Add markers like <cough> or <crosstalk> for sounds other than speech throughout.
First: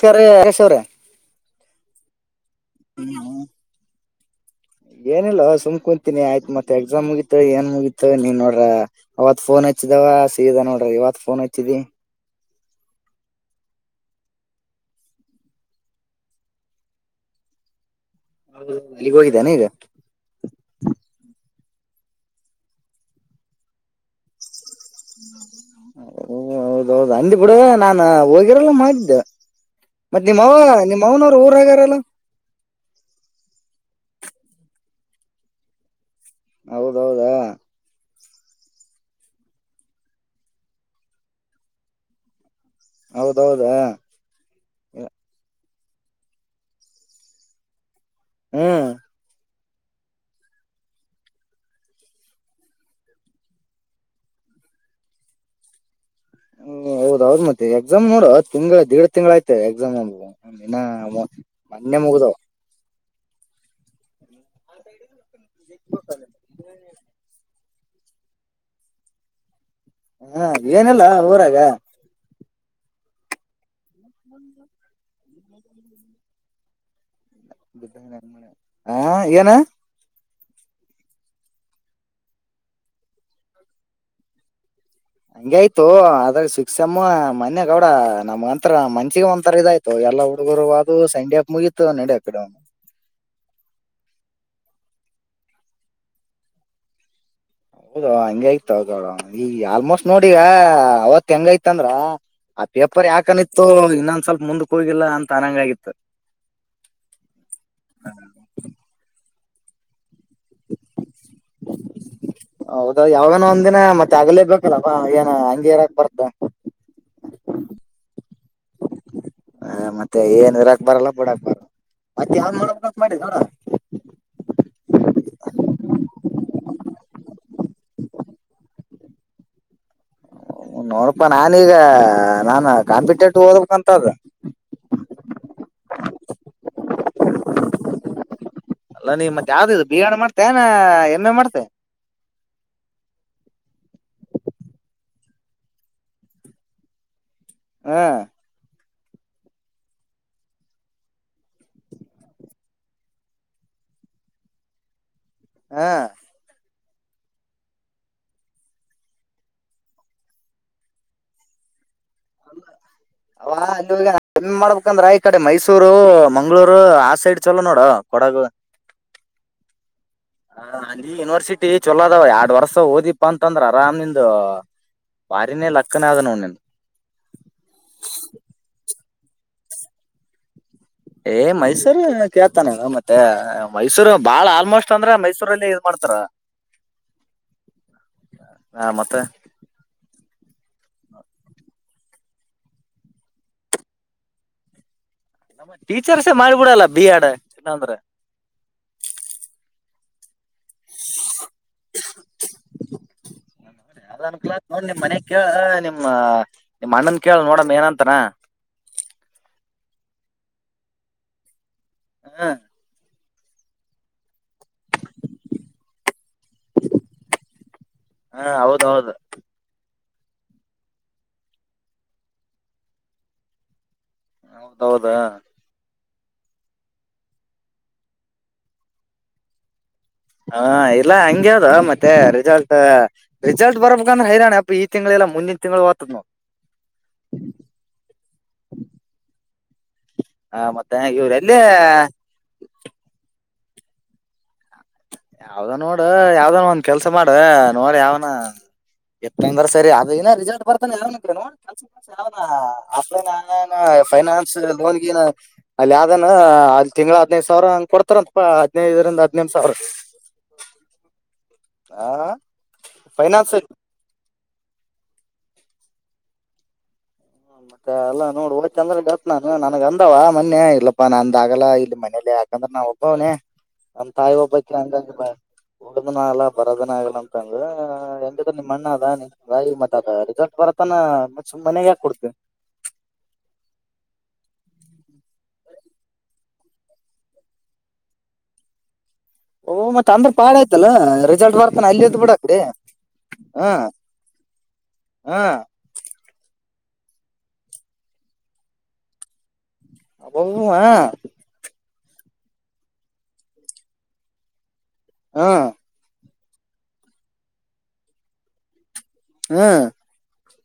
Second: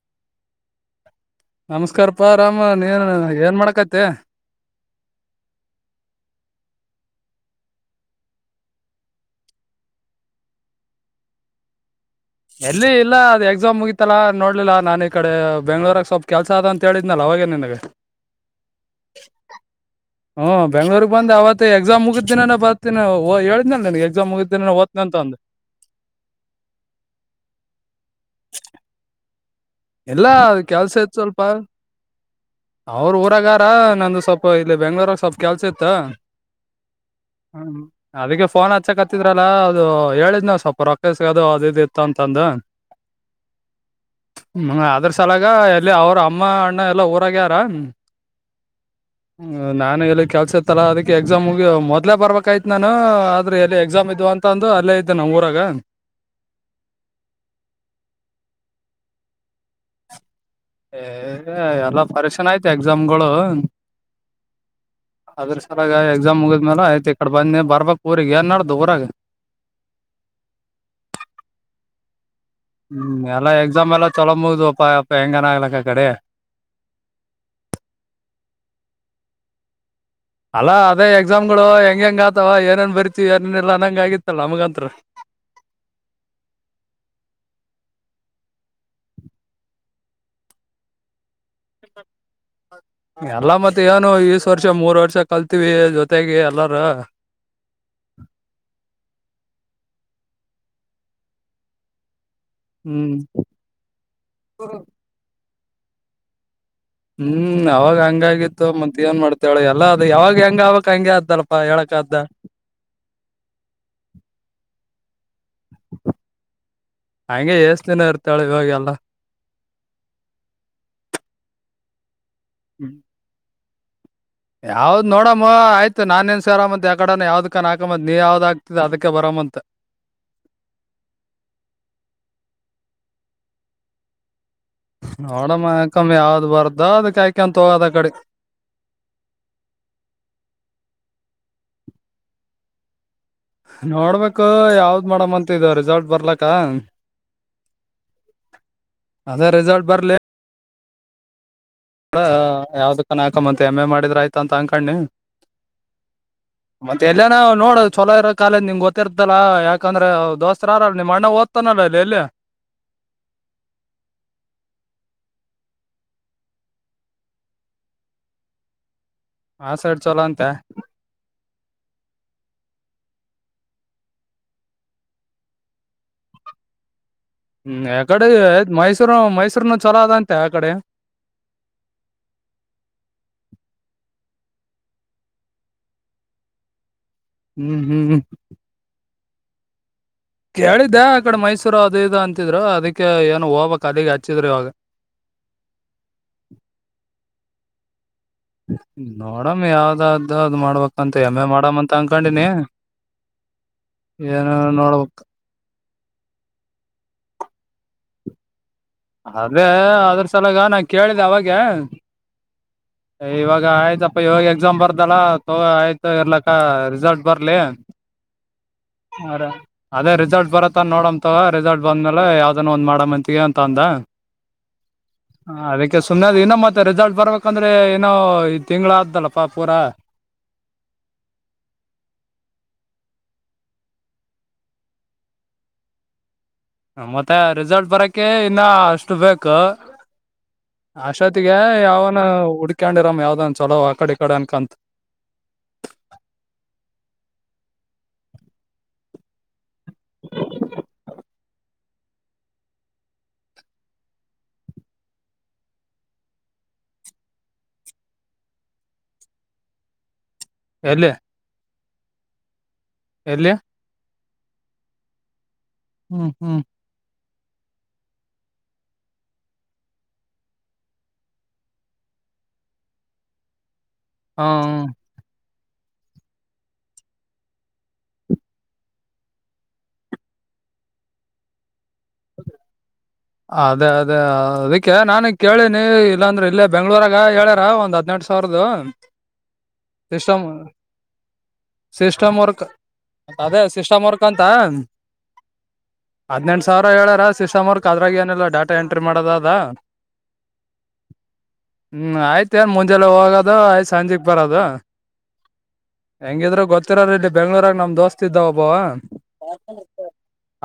ಕರೆ <unintelligible> ಒರೆ ನಮಸ್ಕಾರಪ್ಪಾ ರಾಮ <unintelligible> ನೀನ್ ಏನ್ ಮಾಡಕತ್ತಿ. ಏನಿಲ್ಲಾ <unintelligible> ಸುಮ್ ಕುಂತೀನಿ ಆಯ್ತ್ ಎಕ್ಸಾಮ್ ಮುಗಿತ ಏನ್ ಮುಗಿತ ನೀನ್ ನೋಡ್ರ ಅವತ್ ಫೋನ್ ಅಚ್ <unintelligible> ಹಚ್ಚಿದಾವ <unintelligible> ಸೀದ ನೋಡ್ರಿ ಇವತ್ ಫೋನ್ ಹಚ್ಚಿದಿ ಎಲ್ಲಿ ಇಲ್ಲ ಅದು ಎಕ್ಸಾಮ್ ಮುಗಿತಲ್ಲಾ ನೋಡ್ಲಿಲ್ಲಾ ನಾನ ಈ ಕಡೆ ಬೆಂಗಳೂರಾಗ್ ಸ್ವಲ್ಪ್ ಕೆಲ್ಸ ಅದ ಅಂತ ಹೇಳಿದ್ನಲ್ಲ ಅವ <unintelligible> <unintelligible> ಇಲ್ಲಿಗ್ ಹೋಗಿದ್ದಾನೆ ಈಗ ಹ್ಮ್ ಬೆಂಗಳೂರಗ್ ಬಂದ ಅವತ್ತೆ ಎಕ್ಸಾಮ್ ಮುಗಿದ್ದ ದಿನಾನೇ ಬರ್ತಿನ <unintelligible> ಹೇಳ್ದನಲ್ಲ ನಿನ್ಗ್ ಎಕ್ಸಾಮ್ ಮುಗಿದ್ದ್ ದಿನನೇ ಓದ್ <unintelligible> <unintelligible> ಹೌದೌದು ಅಂದ ಬಿುಡ ನಾನ್ ಹೋಗಿರಲ್ಲ ಮಾಡಿದ್ದೆ <unintelligible> ಮತ್ ಇಲ್ಲ ನಿಮ್ಮವ ಕೆಲ್ಸ ನಿಮ್ಮ ಇತ್ ಅವನವ್ರು ಸ್ವಲ್ಪ ಊರಾಗ್ಯಾರಲ್ಲ ಅವ್ರ ಊರಗಾರ ನಂದು <unintelligible> <unintelligible> ಇಲ್ಲಿ ಬೆಂಗ್ಳೂರಾಗ ಸ್ವಲ್ಪ ಕೆಲ್ಸ ಇತ್ತ. ಹೌದೌದಾ ಹ್ಮ್ ಅದಕ್ಕೆ ಫೋನ್ ಹಚ್ಚಕ್ತ್ತಿದ್ರಲ್ಲ ಅದು ಹೇಳಿದ್ ನಾವ್ ಸ್ವಲ್ಪ ರೊಕ್ಕಸ್ ಅದು ಅದ ಇದ ಇತ್ತು ಅಂತಂದು ಹೌದೌದಾ ಹ್ಮ ಅದ್ರ ಸಲಾಗ ಎಲ್ಲಿ ಅವ್ರ ಅಮ್ಮ ಅಣ್ಣ ಎಲ್ಲಾ ಊರಗೆ ಅವ್ರ. ಹ್ಮ್ ಹ್ಮ ನಾನು ಎಲ್ಲಿ ಕೆಲ್ಸ ಇತ್ತಲ್ಲ ಅದಕ್ಕೆ ಎಕ್ಸಾಮ್ಗಿ <unintelligible> ಮೊದಲೇ ಬರ್ಬೇಕಾಯ್ತ್ ನಾನು ಆದ್ರೆ ಎಲ್ಲಿ ಎಕ್ಸಾಮ್ ಇದ್ವ ಅಂತ್ ಅಂತ ಅಂದು ಅಲ್ಲೇ ಇದ್ದೆ <unintelligible> ಊರಾಗ. ಹ ಹೌದೌದ್ ಮತ್ತೆ ಎಕ್ಸಾಮ್ ನೋಡ ತಿಂಗಳ <unintelligible> ದೇಡ್ ತಿಂಗಳ ಆಯ್ತ ಎಕ್ಸಾಮ್ <unintelligible> ಮೊನ್ನೆ <unintelligible> ಮುಗ್ದವ್ ಎಸಾಮ್ಗಳು ಅದ್ರ ಸಲ ಎಕ್ಸಾಮ್ ಮುಗಿದ್ಮೇಲ ಆಯ್ತಡೆ ಬಂದ ಬರ್ <unintelligible> ಏನ್ ನಡದ್ ಊರಾಗ ಹಾ <unintelligible> ಏನಿಲ್ಲಾ ಊರಾಗ ಹ್ಮ್ ಎಲ್ಲ ಎಕ್ಸಾಮ್ ಎಲ್ಲ ತೊಳೊ ಮುಗವಪ್ಪ ಅಪ್ಪ ಹೆಂಗನ ಆಗ್ಲಕ್ಕ ಕಡೆ <unintelligible> ಹ ಏನ ಅಲ್ಲ ಅದೇ ಎಕ್ಸಾಮ್ ಗಳು ಹೆಂಗ ಹೆಂಗ ಆತವ ಏನೇನ್ ಬರಿತತಿವಿ ಏಾರೇನ್ ಇಲ್ಲ ಅನ್ನಂಗ ಆಗತ್ತಲ್ಲ ನಮಗಂತ್ರ ಹಂಗೆ ಆಯ್ತು ಆದ್ರ ಸುಕ್ಸಮ್ಮ ಮನ್ಯಗಡ ನಮ್ ಒಂತರ ಮನ್ಚಿಗೆ ಒಂಂತರ ಇದಾಯ್ತು ಎಲ್ಲಾ ಹುಡುಗರು ಅದು ಸೆಂಡ್ ಆಫ್ ಮುಗಿತತ ನಡ ಕಡೆ ಎಲ್ಲ ಮತ್ತ ಏನು ಈಸ್ ವರ್ಷ ಮೂರ್ ವರ್ಷ ಕಲ್ತಿವಿ ಜೊತೆಗೆ ಎಲ್ಲರ ಹೌದ ಹಂಗಯ್ತ ಈ ಆಲ್ಮೋಸ್ಟ್ ನೋಡಿಗ ಅವತ್ ಹೆಂಗೈತ್ಂದ್ರ <unintelligible> ಆ ಪೇಪರ್ ಹ್ಮ್ ಯಾಕನಿತ್ತೋ ಇನ್ನೊಂದ ಸ್ವಲ್ಪ ಮುಂದಕ್ ಹೋಗಿಲ್ಲ ಅಂತ ಅನಂಗಗಿತ್ತು ಹ್ಮ್ ಅವಾಗ ಹಂಗಾಗಿತ್ತು ಮತ್ತ ಏನ್ ಮಾಡ್ತವಳ ಎಲ್ಲ ಹೆಂಗ್ ಆಗ್ಬೇಕು ಹಂಗೆ ಅದ್ದಲ್ಪಾ ಹೇಳಕ್ ಹೌದಾ ಯಾವನ ಒಂದಿನ ಮತ್ತೆ ಆಗ್ಲೇ ಬೇಕಲ್ಲವಾ ಏನ ಹಂಗಗೆರಕ್ ಬರ್ತ ಹಂಗೆ ಎಏಷ್ಟ ದಿನ ಇರ್ತಾಳೆ ಇವಾಗೆಲ್ಲ ಹ ಮತ್ತೆ ಏನ್ರಾಕ್ಬಾರಲ್ಲ ಬಡಾಕ್ಬಾರ ಮತ್ತ ನೋಡ್ <unintelligible> ಯಾವ್ದ್ ನೋಡಮ್ಮ ಆಯ್ತ ನಾಾನೇನ್ ಸರಮ್ಮತ್ ಯಕಡ ಯಾವ್ದ್ ಕನ್ ಹಾಕತ್ ನೀ ಯಾವ್ದ್ ಆಗ್ತ ಅದಕ ಬರಮ್ಮತ್ <unintelligible> ಅಂತ <unintelligible> ನೋಡಪಾ ನಾನೀಗ ನಾನ ಕಾಂಪಿಟೇಟಿವ್ ಓದ್ಬೇಕಂತದ ನೋಡಮ್ಮಕಮ್ಮಿ ಯಾವ್ದ್ ಬರ್ದ ಅದ ಕಾಯ್ಕಂತ ಹೋಗೋದ ಕಡೆ ಅಲ್ಲ ನೀ ಮ ಯಾವ್ದ ಇದು ಬಿಗಾಣೆ ಮಾಡ್ತೇ ನ ಎಮ್ಮೆ ಮಾಡ್ತೆೇ <unintelligible> ನೋಡ್ಬೇಕು ಯಾವ್ದ್ ಮೇಡಮ್ ಅಂತಿದ ರಿಸಲ್ಟ್ ಬರ್ಲಕ್ಕ ಹ್ಮ್ ಅದೇ ರಿಸಲ್ಟ್ ಬರ್ಲಿ ಅ ಯಾವ್ದಕ್ಕ ಆಕಂತ ಎಮ್ ಎ ಮಾಡಿದ್ರ ಆಯ್ತ ಅಂತ ಅಂಗಕಣಿ ಹ ಮತ್ತೆ ಎಲ್ಲನ ನೋಡ ಚಲೋ ಇರೋ ಕಾಲೇ ನಿಮ್ ಗೊತ್ತರ್ತಲ್ಲ ಯಾಕಂದ್ರೆ ದೋಸ್ತಾರ ನಿಮ ಅ್ಣ ಓದ್ತಾನಲ್ಲ ಇಲ್ಲಿ ಎಲ್ಲಿ ಅವ ಇಲ್ಲಿಮ್ಮಿ ಮಾಡ್ಬೇಕಂದ್ರ ಈ ಕಡೆ ಮೈಸೂರು ಮಂಗ್ಳೂರು ಆ ಸೈಡ್ ಚಲೋ ನೋಡು ಪಾಠಗಳು ಆ ಸೈಡ್ ಚಲೋ ಅಂತೆ ಹ ಯೂನಿವರ್ಸಿಟಿ ಚೊಲೋ ಅದವ ಎರಡ್ ವರ್ಸ ಓದಿಪ್ಪಾ ಅಂತಂದ್ರ ಆರಾಮ್ ನಿಂದು ವಾರಿನೇ ಲೆಕ್ಕನಾದನವು ನಿಂದು ಹ್ಮ್ ಯಕಡೆ್ ಮೈಸೂರು ಮೈಸೂರ್ನ ಚೊಲೋ ಅದಂತೆ ಆಕಡೆ ಏ್ ಮೈಸೂರ್ ಕೇಳ್ತಾನೆ ಮತ್ತೆ ಮೈಸೂರು ಬಾಳ ಆಲ್ಮೋಸ್ಟ್ ಅಂದ್ರೆ ಮೈಸೂರಲ್ಲಿ ಇದ ಮಾಡ ಹರ <unintelligible> ಹ್ಮ್ ಹ್ಮ್್ಮ ಹ ಮತ್ತೆ ಕೇಳಿದ್ದೆ ಆ ಕಡೆ ಮೈಸೂರು ಅದ ಇದು ಅಂತಿದ್ರ ಅದಕ್ಕೆ ಏನು ಹೋಗಬಕ್ ಕಲಗ್ ಹಚ್ಚಿದ್ರರು ಇವಾಗ ಟೀಚರ್ಸೆ ಮಾಡ್ಬಿಡಲ್ಲ ಬಿ ಆಡ್ ಚನ್ನ ಅಂದ್ರ ನೋಡಮ್ ಯಾವ್ದ್ದ <unintelligible> ಮಾಡ್ಬೇಕಂತ ಎಮ್ಮ ಎ ಮಾಡಮ ಅಂತ ಅನ್ಕೊಂಡಿನಿ ಏನು ನೋಡಬೇಕು ನಿ ಅಣ್ಣನ್ ಕೇಳ ನೋಡಮ್ಮ ಏನಂತನ ಅದೇ ಅದ್ರ ಸಲಾಗ ನಾ ಕೇಳಿದೆ ಅವಗೆ ಹ್ಮ್ ಇವಾಗ ಆಯ್ತಪ್ಪಾ ಇವಾಗ ಎಕ್ಸಾಮ್ ಬರ್ದಳ ತಗ ಆಯ್ತ ಇರ್ಲಕ್ಕ ರಿಸಲ್ಟ್ ಬರ್ಲಿ <inaudible> ಹಾ ಹೌದೌದು ಅದೇ ರಿಸಲ್ಟ್ ಬರತ್ತ ಅ ನೋಡಂ ತಗ ರಿಸಲ್ಟ್ ಬಂದ್ಮೇಲೆ ಯಾವ್ದನ್ ಒಂದ್ ಮಾಡ ಮಂತಗೆ ಅಂತ ಅಂದ ಹೌದೌದಾ ಸುಮನೆದ ಇನ್ನೊ ಮತ್ತೆ ರಿಸಲ್ಟ್ ಬರ್ಬೇಕಂದ್ರೆ ಇನ್ನೋ ಈ ತಿಂಗಳು ಆದ್ದಲ್ಲಪ್ಪಾ ಪೂರಾ ಹಾ ಇಲ್ಲಾ ಹಂಗಗೆ ಅದು ಮತ್ತೆ ರಿಸಲ್ಟ್ ರಿಸಲ್ಟ್ ಬರ್ಬೇಕಂದ್ರೆ ಹೈ್ದಣ <unintelligible> ಅಪ್ಪ ಈ ತಿಂಗಳಲ್ಲ ಲ್ಲ ಮುಂದಿನ ತಿಂಗಳು ಆತದ ಮತ್ತೆ ರಿಸಲ್ಟ್ ಬರಕೆ ಇನ್ನ ಅಷ್ಟು ಬೇಕು ಆ ಮತ್ತೆ ಇವ್ರ ಅಷ್ಟೊತ್ತಿಗೆ ಎಲ್ಲಿ ಯಾವನ ಹುಡ್ಕಂಡಿರಾಮ ಯಾವ್ದನ್ ಚೊಲೋ ಆ ಕಡೆ ಈ ಕಡೆ ಅನ್ಕಂತ ಯಾವ್ದ ನೋಡ್ ಯಾವ್ದನ ಒಂದ್ ಕೆಲ್ಸ ಮಾಡ ನೋಡ ಯಾವನ ಎಪ್ಪೊಂದರ್ ಸರಿ ಅದ ಇನ ರಿಸಲ್ಟ್ ಬರ್ತೆ ನೋಡಿ ಸ ಆಫ್ಲನ್ ಆ ಫೈನಾನ್ಸ್ ಲೋನ್ಗನ ಅಲ್ಲಿಾನ ಹ ಅಲ್ಲಿ ತಿಂಳ ಹದ್ದು ಸಾವಿರ ಹಂಗ್ ಕೊಡ್ತಾರ ಅಂತಾ ಹದಿನೈದರಿಂದ ಹದ್ನೆಂ ಸಾವಿರ ಎಲೆ ಹಾ ಫೈನಾನ್ಸ್ ಹ್ಮ್ ಹ್ಮ್ ಹ ಮತ್ತೆ ಅಲ್ಲಾ ನೋಡಿ ಒಳ ಚಂದ್ರ ಗತ್ ನಾನು ನನ್ಗ್ ಅಂದವ ಮನ್ಯ ಇರ್ಲ್ಲಪ್ಪಾ ನಾ ಅಂದ ಆಗಲ್ಲಾ ಇಲ್ಲಿ ಮನೇಲಿ ಯಾಕಂದ್ರೆ ನಾವ ಒಬ್ಬವ್ನನೆ ಒಂದ್ ತಾಯಿ ಹ ಒಬ್ಬಕ ಹಂಗಂಗ ಉಡ್ದನ ಆಲ್ಲ ಬರೋದನ ಆಗಲ್ಲ ಅಂತಂದ ಹೆಂಗಿದ ನಿಮ್ಮ ಅಣ್ಣ ದಾನಿ ರಾಯಿ ಮಠ ಅದೀಗ ಬರತನ ಮ ಮನೆಗೆ ಯಾಕ ಕೊಡ್ತೇವಿ ಅದೇ ಅದೇ ಅದಕ್ಕೆ ನಾನಗ್ ಕೇಳನಿ ಇಲ್ಲಾಂದ್ರೆ ಇಲ್ಲೇ ಬೆಂಗ್ಳೂರಾಗ ಹೇಳ್ಯಾರ ಒಂದ್ ಹದ್ಟು ಸಾವಿರದ ಓ ಮತ್ತತ್ ಅಂದ್ರ ಪಾಡ ಆಯ್ತಲ್ಲ ರಿಸಲ್ಟ್ ಬರ್ತಾನ ಅಲ್ಲಿಯತ್ ಬಿಡ ಅ ಕಡೆ ಮ ಅದೇ ಸಿಸ್ಟಮ್ ವರ್ಕ್ ಅಂತ ಹ ಹದ್ನಂ ಸಾವಿರ ಏರ ಸಿಸ್ಟ್ ವರ್ಕ್ ಅದ್ರಾಗ ಏನಿಲ್ಲ ಡಾಟಾ ಎಂಟ್ರಿ ಮಾಡದ ಹಬ ಹಾ ಹ್ಮ್ ಆಯ್ತ ಏನ್ ಮುಂಜೆಲ್ಲ ಹೋಗೋದು ಆಯ್ತತ್ ಸಂಜೆಕ್ ಬರದು ಹಾ ಹೆಂಗಿದ್ರರು ಗೊತ್ತಿರ ರಡ್ ಬೆಂಗ್ರಾಗ ನಮ್ ದೋಸ್ತ ಇದ್ದಾವ ಒಬ್ಬವ ಹ್ಮ್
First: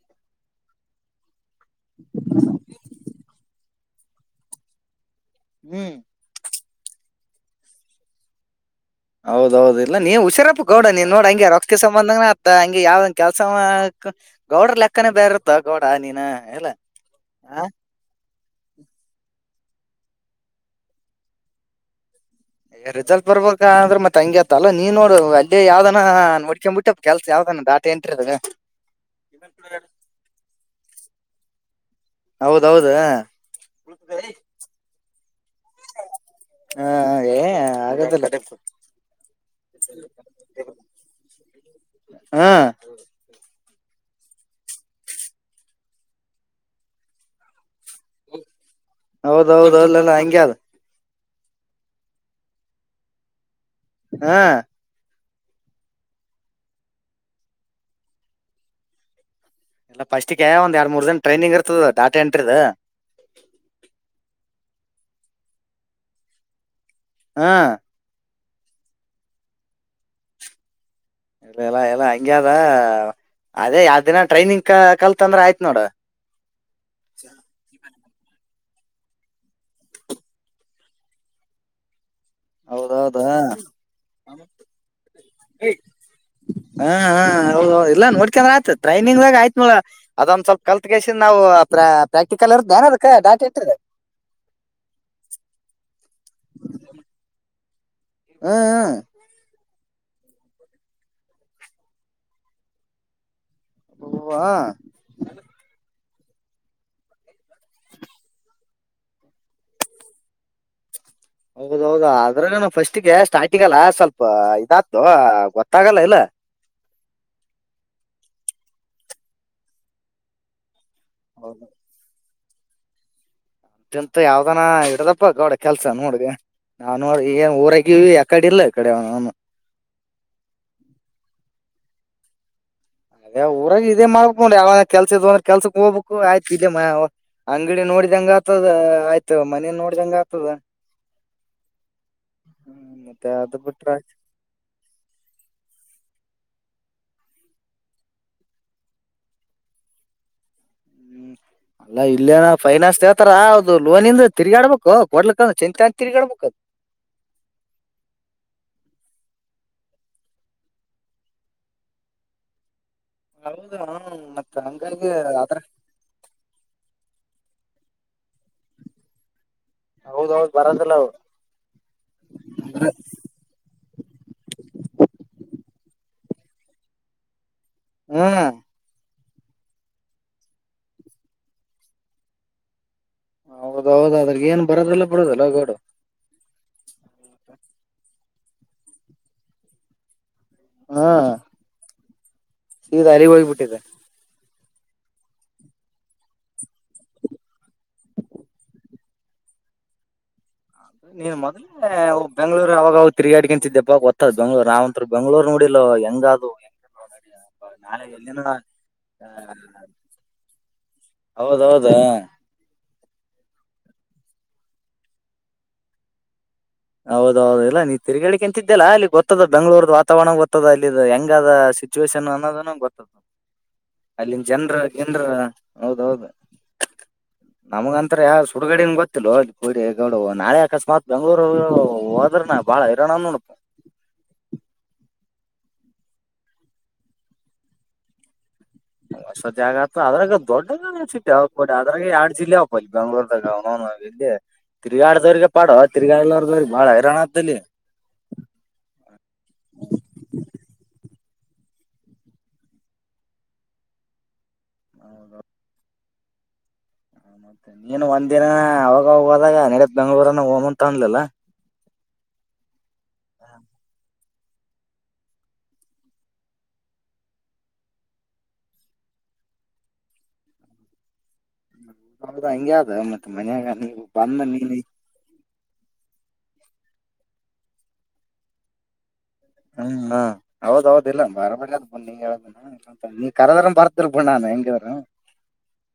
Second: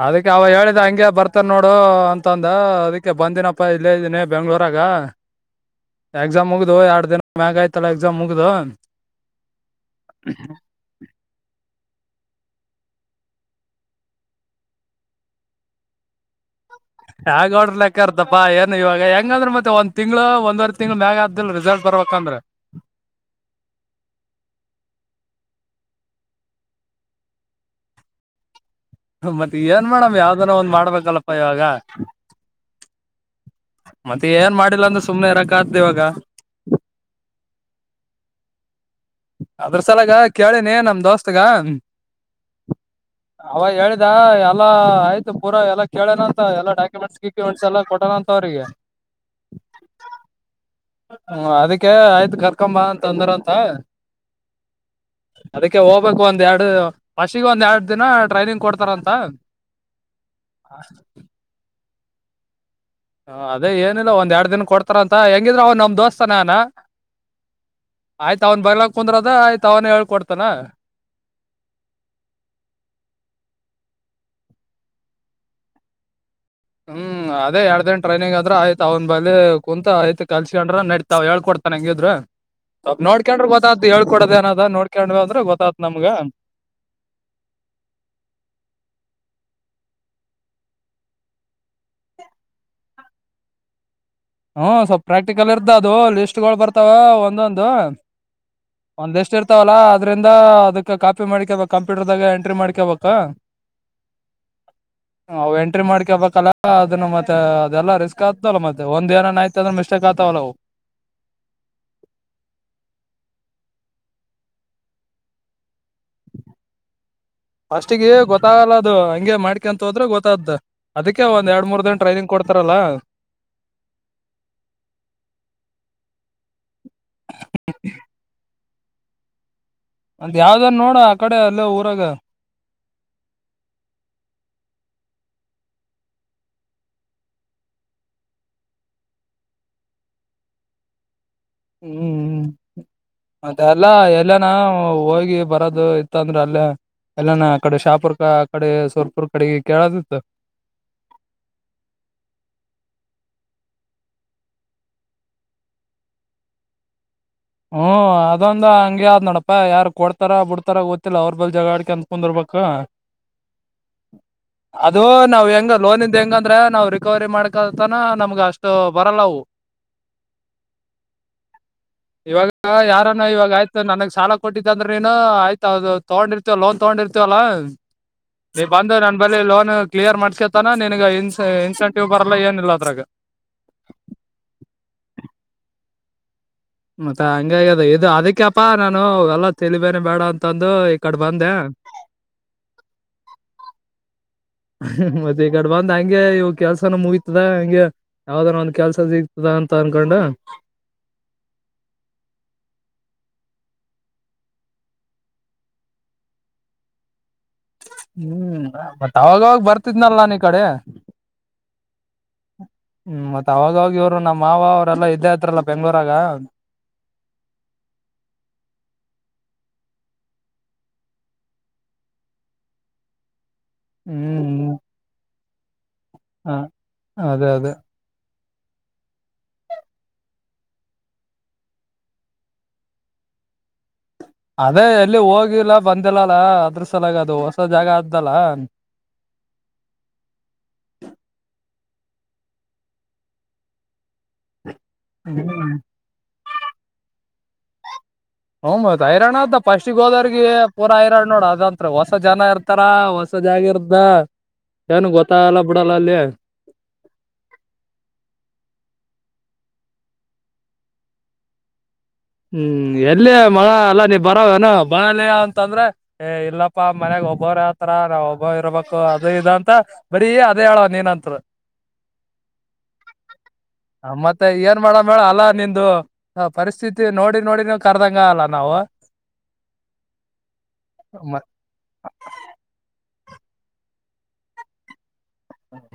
ಅದಕ್ಕೆ ಅವ ಹೇಳಿದ ಹಂಗಗೆ ಬರ್ತಾರ ನೋಡು ಅಂತಂದ ಅದಕ್ಕೆ ಬಂದಿನ ಇಲ್ಲೇ ಇದೀನಿ ಬೆಂಗ್ಳೂರಗ ಹ್ಮ್ ಎಕ್ಸಾಮ್ ಹಗ್ದ ಎರಡು ದಿನ ಮಾಗಾಯತಲ್ಲ ಎದಮ ಮುಗ್ದ ಹೌದೌದ ಇಲ್ಲ ನೀವು ಹುಷಾರಪ್ಪ ಗೌಡ ನೀನ್ ನೋಡ ಹಂಗೆ ರಕ್ತ ಸಂಬಂಧ ಮತ್ತ ಹಂಗೆ ಯಾವ್ದೊಂದ್ ಕೆಲ್ಸ ಗೌಡರ್ ಲೆಕ್ಕನ ಬೇರೆ ಇತ್ತ ಗೌಡ ನೀನ ಎಲ್ಲ ಹ ಯಗ ೋಡ್ರ ಲೆಕ್ಕ ಅರ್ದ ಬಾ ಏನ್ ಇವಾಗ ಹೆಂಗಂದ್ರೆ ಮತ್ತೆ ಒಂದ ತಿಂಗ್ಳ ಒಂದವರ್ ತಿಂಗ್ಳ ಮ್ಯಾಗ ಆದ್ದಲ್ ರಿಸಲ್ಟ್ರ್ಬೇಕಂದ್ರೆ ರಿಸಲ್ಟ್ ಬರ್ಬೇಕ ಅಂದ್ರೆ ಮತ್ ಹಂಗೆತ್ತಲ್ಲಾ ನೀನ್ ನೋ ಅಲ್ಲಿಯಾವ್ದನ ನೋಡ್ಕೊಂಡಂಬ ಬಿಟ್ಟ ಕೆಲ್ಸ ಯಾವ ದಾತ ಎಂಟಿರದೆ ಮತ್ತೆ ಏನ್ ಮಾಡೇಡಮ್ ಯಾವ್ದನ ಒಂದ್ ಮಾಡ್ಬೇಕಲ್ಲಪ್ಪ ಇವಾಗ ಹೌದೌದು ಹ ಮತ್ತೆ ಏನ್ ಮಾಡಿಲ್ಲ ಅಂದ್ರೆ ಸುಮ್ನೆರ ಕತ್್ದವಾಗ ಹ ಆಗದಲ್ಲ ರು ಅದ್ರ ಸಲಗ ಕೇಳಿನಿ ನಮ ದೋಸ್ತ್ಗ ಹಾ ಅವ ಹೇಳ ಇ ಎಲ್ಲ ಆಯ್ತು ಪೂರ ಎಲ್ಲಾ ಕೇಳೇನಂತ ಎಲ್ಲಾ ಡಾಕ್ಯುಮೆಂಟ್ಸ್ ಗಿಕ್ಯುಮೆಂಟ್ಸ್ ಎಲ್ಲಾ ಕೊಟ್ಟನಂತ ಅವ್ರಿಗೆ ಹೌದೌದು ಅಲ್ಲಲ್ಲಾ ಹಂಗಗೆ ಅದು ಹ್ಮ ಅದಕ್ಕೆ ಆಯ್ತು ಕರ್ಕೊಂಬ ಅಂತ ತಂದ್ರ ಅಂತ ಹಾ ಅದಕ್ಕೆ ಹೋಗ್ಬೇಕಕ್ ಒಂದ್ ಎರಡು ಫಸ್ಷಿಗೆ ಒಂದ್ ಎರಡ್ ದಿನ ಟ್ರೈನಿಂಗ್ ಕೊಡ್ತಾರಂತ ಇಲ್ಲ ಫಸ್ಟಿಗೆ ಒಂದ್ ಎರಡ್ ಮೂರ್ ದ ಟೈಿಂಗ ಇರ್ತದ ಡಾಟಾ ಎಂಟ್ರಿದ್ ಹ ಅದೇ ಏನಿಲ್ಲ ಒಂದ್ ಎರಡ್ ದಿನ ಕೊಡ್ತಾರ ಅಂತ ಹೆಂಗಿದ್ರ ಅವ ನಮ್ ದೋಸ್ತಾನಾನ ಹಾ ಆಯ್ತ ಅವನ್ ಬರ್ಲಾಕ್ ಕುಂದ್ರ ಅದ ಆಯ್ತ ಅವನೇ ಹೇಳ್ಕೊಡ್ತಾನ ಇಲ್ಲಲ್ಲಾ ಎಲ್ಲಾ ಹಂಗ್ಯದ ಅದೇ ಯಾವ ದಿನ ಟ್ರೈನಿಂಗ್ ಕ ಕಲ್ತ್ ಅಂದ್ರ ಆಯ್ತ್ ನೋಡ ಹ್ಮ್ ಅದೇ ಎರ್್ದ ಗಂಟ ಟ್ರೈನಿಂಗ್ ಆದ್ರ ಆಯ್ತ ಅವ್ ಬಿ ಕುಂತ ಆಯ್ತ್ ಕಸಕೊಂಡ್ರ ನಡತಾವ ಹೇಳ್ಕ ಕೊತನ್ ಹೆಂಗಿದ್ರ ಸ್ವಪ್ ಹೌದೌದು ನೋಡ್ಕೊಂಡ್ರೆ ಗೊತ್ತತ್ ಹೇಳ್ಕೊಡದೇಏನದ ನೋಡ್ಕೊಂಡ್ ಅಂದ್ರೆ ಗೊತ್ತಾತ್ ನಮ್ಗ ಹಾ ಹ ಇಲ್ಲಾ ನೋಡ್ಕಂದ್ರ ಆಯತತ್ ಟ್ರೈನಿಂಗ್ಗ ಆಯತ್ ಮಲ ಅದೊಂದ್ ಸ್ವಲ್ಪ ಕಲ್ತ್ ಕಲ್ಸಿದ ನಾವು ಪ್ರಾಕ್ಟಿಕಲ್ ಇರದ ಾನ ಅದ ದಾಟಿ ಇಟ್ಟಿದೆ ಹ್ಮ್ ಸ್ವಲ್ಪ್ ಪ್ರಾಕ್ಟಿಕಲ್ ಇರ್ತ ಅದು ಲಿಸ್ಟ್ ಬರ್ತಾವ ಒಂದೊಂದು ಹ್ಮ ಒಂದ ಎಷ್ಟ ಇರ್ತಾವಲ್ಲ ಅದ್ರಿಂದ ಅದಕ್ಕೆ ಕಾಪಿ ಮಾಡ್ಕೇಳ್ಬೇಕು ಕಂಪ್ಯೂಟರ್ದಾಗ ಎಂಟ್ರಿ ಮಾಡ್ಕೇಬಬೇಕು ಅವ ಎಂಟ್ರಿ ಮಾಡ್ಕ ಬಕಲ್ಲ ಅದನ್ನು ಮತ್ತೆ ಅದೆಲ್ಲ ರಿಸ್ಕ್ ಆಗ್ತಲ್ಲ ಮತ್ತೆ ಒಂದ ಏ ಆಯತ ಅದ್ರೆ ಮಿಸ್ಟೇಕ್ ಆಗ್ತಾವಲ್ಲಾವು ಹೌದೌದು ಅದ್ರಲ್ಲ ಫಸ್ಟ್ಗೆ ಸ್ಟಾರ್ಟಿಂಗಲ್ಲ ಸ್ವಲ್ಪ ಇದಾತು ಗೊತ್ತಾಗಲ್ಲ ಇಲ್ಲ ಫಸ್ಟಗೆ ಗೊತ್ತಾಗಲ್ಲ ಅದು ಹಂಗೆ ಮಾಡ್ಕಂತ ಹೋದ್ರೆ ಗೊತ್ತಾದ್ದ ಅದಕ್ಕೆ ಒಂದ್ ಎರಡ್ ಮೂರ್ ದಿನ ಟ್ರೈನಿಂಗ್ ಕೊಡ್ತಾರಲ್ಲ ಅಂತ ಯಾವ್ದನ ಇಡದಪ್ಪ ಗೌಡ ಕೆಲ್ಸ ನೋಡ್ಗೆ ನಾ ನೋ ಈಗೆ ಊರಗಿಲ್ ಯಕಡೆ ಇಲ್ಲ ಕಡೆ ಅಂದ ಯಾವ್ದಾರ್ ನೋಡ ಆ ಕಡೆ ಅಲ್ಲ ಊರಾಗ ಅದೇ ಊರಾಗ ಇದೇ ಮಾಡ್ಬೇಕ ನ್ರ ಯಾವ ಕೆಲ್ಸ ಇದ ಅಂದ್ರೆ ಕೆಲ್ಸಕ್ ಹೋಗ್ಬೇಕು ಆಯ್ತು ಇದೆಮ ಅಂಗಡಿ ನೋಡಿ ನೋಡಿದಂಗ ಆತದ ಆಯ್ತು ಮನ ನೋಡ್ದಂಗ ಆಗ್ತದ ಹ್ಮ್ ಹ್ಮ್ ಮತ್ತೆ ಅದು ಅದೆಲ್ಲ ಬಿಟ್ರ ಎಲ್ಲನ ಹೋಗಿ ಬರೋದು ಇತ್ತ ಅಂದ್ರ ಅಲ್ಲ ಎಲ್ಲಾನ ಆ ಕಡೆ ಶಾಪರ್ ಆ ಕಡೆ ಸ್ವಲ್ಪರ್ ಕಡೆಗೆ ಕೇಳದಿತ್ತು <unintelligible> ಹ್ಮ್ ಅಲ್ಲಾ ಇಲ್ಲೇನ ಫೈನಾನ್ಸ್ ಹೇಳ್ತಾರ ಅದು ಲೋನ್ಂದ ತಿರ್ಗಾಡ್ಬೇಕು ಕೊಡ್ಲಕ್ಕ ಚಿಂತೆ ತಿರ್ಗಾಡ್ಬೇಕಕ್ ಅದು <inaudible> ಹ್ಮ್ ಅದೊಂದ ಹಂಗಗೆ್ಯಾವ್ ನೋಡಪ್ಪಾ ಯಾರು ಕೊಡ್ತಾರ ಬಿಡ್ತಾರ ಗೊತ್ತಿಲ್ಲ ಅವ್ರ ಬಳ ಜಗ ಅಡ್ಕ ಅಂದ ಕುಂದರ್ ಬ ಕ್ಕ ಹೌದು ಮತ್ತ ಅದು ಹಂಗಾಗಿ ನಾವ್ ಅದ್ರ ಹೆಂಗ ಲೋನ್ ಹೆಂಗಂದ್ರ ನ್ ಕವರಿ ಮಾಡ್ಕತಾನ ನಮ್ಗ ಅಷ್ಟು ಬರಲ್ಲವು ಹೌದೌದು ಬರೋದಿಲ್ಲ ಅವು ಇವಾಗ ಯಾರಾನ ಇವಾಗ ಆಯ್ತು ನನಗ್ ಸಾಲ ಕೊಟ್ಟಿದ್ದ ಅಂದ್ರೆ ನೀನು ಆಯ್ತೌದು ತಗೊಂಡಿರ್ತೀವ ಲೋನ್ ತಗೊಂಡಿರ್ತೀವಲ್ಲಾ ಹ್ಮ್ ನೀ ಬಂದ ನನ್ ಬಲ್ಲಿ ಲೋನ್ ಕ್ಲಿಯರ್ ಮಾಡ್ಕತಾನ ನಿನ್ಗ ಇನ್ ಇನ್ಸೆಂಟಿವ್ ಬರಲ್ಲ ಏನಿಲ್ಲ ಅದ್ರಾಗ ಹೌದೌದ ಅದ್ರ ಏನ್ ಬರೋದೆಲ್ಲ ಬಿಡೋದಲ್ಲ ಗೋಡು ಮತ್ತ ಹಂಗದ ಇದು ಅದಕ್ಕಪ್ಪಾ ನಾನು ಎಲ್ಲ ತಿಲಿಬೇನೆ ಬೇಡ ಅಂತ ತಂದು ಈ ಕಡೆ ಬಂದೆ ಈದು ಅಲ್ಲಿ ಹೋಗಬಿಟ್ಟಿದೆ ಮತ್ತೆ ಈ ಕಡೆ ಬಂದ್ ಹಂಗೆ ಇವ್ ಕೆಲ್ಸನ ಮುಗತದ ಹಗೆ ಯಾವ್ದಾರ ಒಂದ್ ಕೆಲ್ಸ ಸಿಗ್ತದ ಅಂತ ಅನ್ಕೊಂಡು ನೀನ್ ಮೊದ್ಲೇ ಬೆಂಗ್ಳೂರಿಗೆ ಅವಾಗ ತ ತಿರುಗಾಡಿಗಿಂತಿದ್ದೆಬ್ಬಾಗ ಓದತ್ತದ್ ಬೆಂಗ್ಳೂರ್ ನಾವಂತ್ರ ಬೆಂಗ್ಳೂರು ನೋಡಿಲ್ಲಾ ಹೆಂಗದು ಹೆಂಗ <unintelligible> ಹ್ಮ್ ಮತ್ತ ಅವಾಗವಾಗ ಬರ್ತಿದ್ನಲ್ಲ ನಾನ್ ಈ ಕಡೆ ಹೌದೌದಾ ಆ ಹ್ಮ್ ಮತ್ತತ್ ಅವಾಗ ಇವ್ರು ನಮ್ಮ ಮಾವ ಅವರೆಲ್ಲಾ ಇದ್ದೇ ಆತ್ರಲ್ಲ ಬೆಂಗ್ಳೂರಾಗ ಹೌದೌದು ಇಲ್ಲಾ ನೀನ್ ತಿರುಗಿಿಕೆ ಎಂತ ಇದಿದ್ದಲ್ಲ ಅಲ್ಲಿ ಗೊತ್ತದ ಬೆಂಗಗಳೂರ್ದ ವಾತಾವರಣ ಗೊತ್ತದ ಅಲ್ಲಿಂದು ಇ ಹೆಂಗದ ಸಿಚುವೇೇಶನ್ ಅನ್ನೋದನ ಗೊತ್ತ ಅಲ್ಲಿನ್ ಜನ್ರ ಗಿನ್ರು ಹೌದೌದು ಹ ಅದೇ ಅದೇ ನಮ್ಗಂತರ ಯಾ ಹುಡುಗಡೆ ಗೊತ್ತಿಲ್ಲೊ ಅಲ್ಲಿ ಉಡೆಗಡೊ ನಾಳೆ ಅಕಸ್ಮಾತ್ ಬೆಂಗ್ಲರು ಹೋದ್ರ ನ ಬಾಳ ಹಿರೋಣ ನೋಡು ಅದೇ ಎಲ್ಲಿ ಹೋಗಿಲ್ಲ ಬಂದಿಲ್ಲಲ್ಲ ಅದ್ರ ಸಲಾಗ ಅದು ಹೊಸ ಜಾಗ ಆದ್ದಲ್ಲ ಹೊಸ ಜಾಗ ಅದರಗೆ ಎರಡು ಜಿಲ್ಲೆ ಒಪ್ಪ ಈ ಈ ಬೆಂಗಳ್ರುದಗೆ ಅವನೌನ್ <unintelligible> ವಿದ್ಯೆ ತಿರುಗಾಡದವ್ರಿಗೆ ಪಾಡು ತಿರುಗಾಡ್ಲಾರ್ದವ್ರಿಗೆ ಬಾಳ ಹೈರಾತ್ತಲಿ ಹ್ತ್ ಹೈರಾಣ ಅದ ಪಾಸ್ಟ್ಗೆ ಗೋದರ್ರಿಗೆ ಪೂರ ಹೈರಾಣ ನೋಡ ಅದಂತ್ತ್ರ ಹೊಸ ಜನ ಇರ್ತಾರ ಹೊಸ ಜಾಗಿ ಇರ್್ದ ಏನ್ ಗೊತ್ತಗಲ್ಲ ಬಿಡಲ್ಲ ಅಲ್ಲಿ ಮತ್ತೆ ನೀನು ಒಂದ್ನ ಅವಾಗ ಹೋದಾಗ ನೆಡತ್ ಬೆಂಗಳೂರನ ಹೋಮಂತ ಅನ್ಲಿಲ್ಲ ಹ್ಮ್ ಎಲ್ಲಿಯ ಮಳ ಎಲ್ಲಾ ನೀವ್ ಬರೇಏನು ಬಾಂಡ್ಲಿಯ ಅಂತಂದ್ರೆ ಏ ಇಲ್ಲಪ್ಪಾ ಮನ್ಯಾಗ ಒಬ್ಬವರು ಯತರ ನಾವ್ ಒಬ್ಬರು ಇರ್ಬೇಕು ಅದು ಇ ಅಂತ ಬರೀ ಅದೇ ಹೇಳವ ನೀನಂತ ಹೌದಾ ಹಂಗಗೆ ಅ ಆದ ಮತ್ತೆ ಮನ್ಯಾಗ ನೀವು ಬಂದ ಮತ್ತೆ ನೀ ಏನ್ ಮಾಡಮ್ ಹೇಳ ಅಲ್ಲಾ ನಿಂದು ಪರಿಸ್ಥಿತಿ ನೋಡಿ ನೋಡಿ ನೀವು ಕರ್ದಂಗ ಅಲ್ಲ ನಾವು ಹ್ಮ್ ಹಾ ಹೌದೌದಿಲ್ಲ ಬಾರ ಬಳ ಅದ್ ಬ ನೀ ಹೇಳ ನೀ ಕರದ್ರ ಬರ್ದರು ಬೂಣ್ಣಾನ್ ಹೆಂಗಿದ್ರು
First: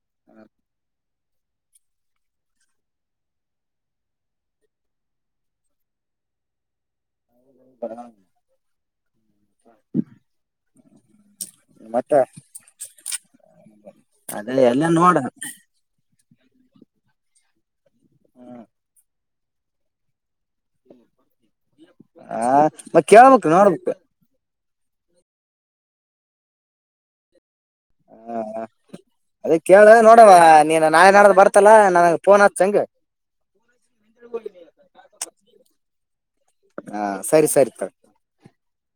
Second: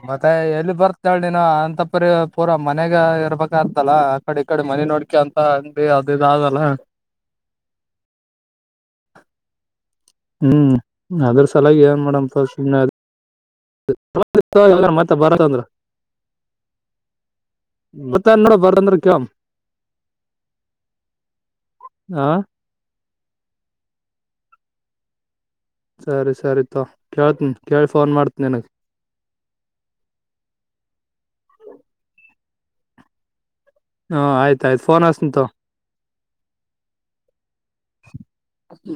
ಮತ್ತೆ ಎಲ್ಲಿ ಬರ್ತಾಳ ನೀನು ಅಂತ ಪರಿ ಪೂರಾ ಮನೆಗ ಇರ್ಬೇಕ ಆತಲ್ಲ ಆ ಕಡೆ ಈ ಕಡೆ ಮನೆ ನೋಡ್ಕೆ ಅಂತ ಅಂಗಿ ಅದ ಇದಾಗಲ್ಲ <inaudible> <unintelligible> ಹ್ಮ್ ಅದ್ರ ಸಲಾಗಿ ಏನ್ ಮತ್ತೆ ಮಾಡಂಪ ಸಿಮ ಅದೇ ಎಲ್ಲ ನೋಡ ಮತ್ತೆ ಬರತ್ ಅಂದ್ರ <unintelligible> ಮತ್ತ ನೋಡ ಬರಂದ್ರ ಕ್ ಹ ಮತ್ತ ಕೇಳಬೇಕಕ್ ನೋಡ್ಬೇಕ ಸರಿ ಸರಿತ ಕೇಳ್ತೀನಿ ಹ ಅದೇ ಕೇಳ ನೋಡವ ನೀನ್ ನಾಳೆ ನಡ್ದ ಬರ್ತಲ್ಲಾ ನನಗ್ ಫೋನ್ ಆತ ಚಂಗ ಹಾ ಆಯ್ತ ಆಯ್ತ್ ಫೋನ್ ಹಚ್ತೀನಿ ತಗೋ ಹಾ ಸರಿ ಸರಿ ತಗ ಹ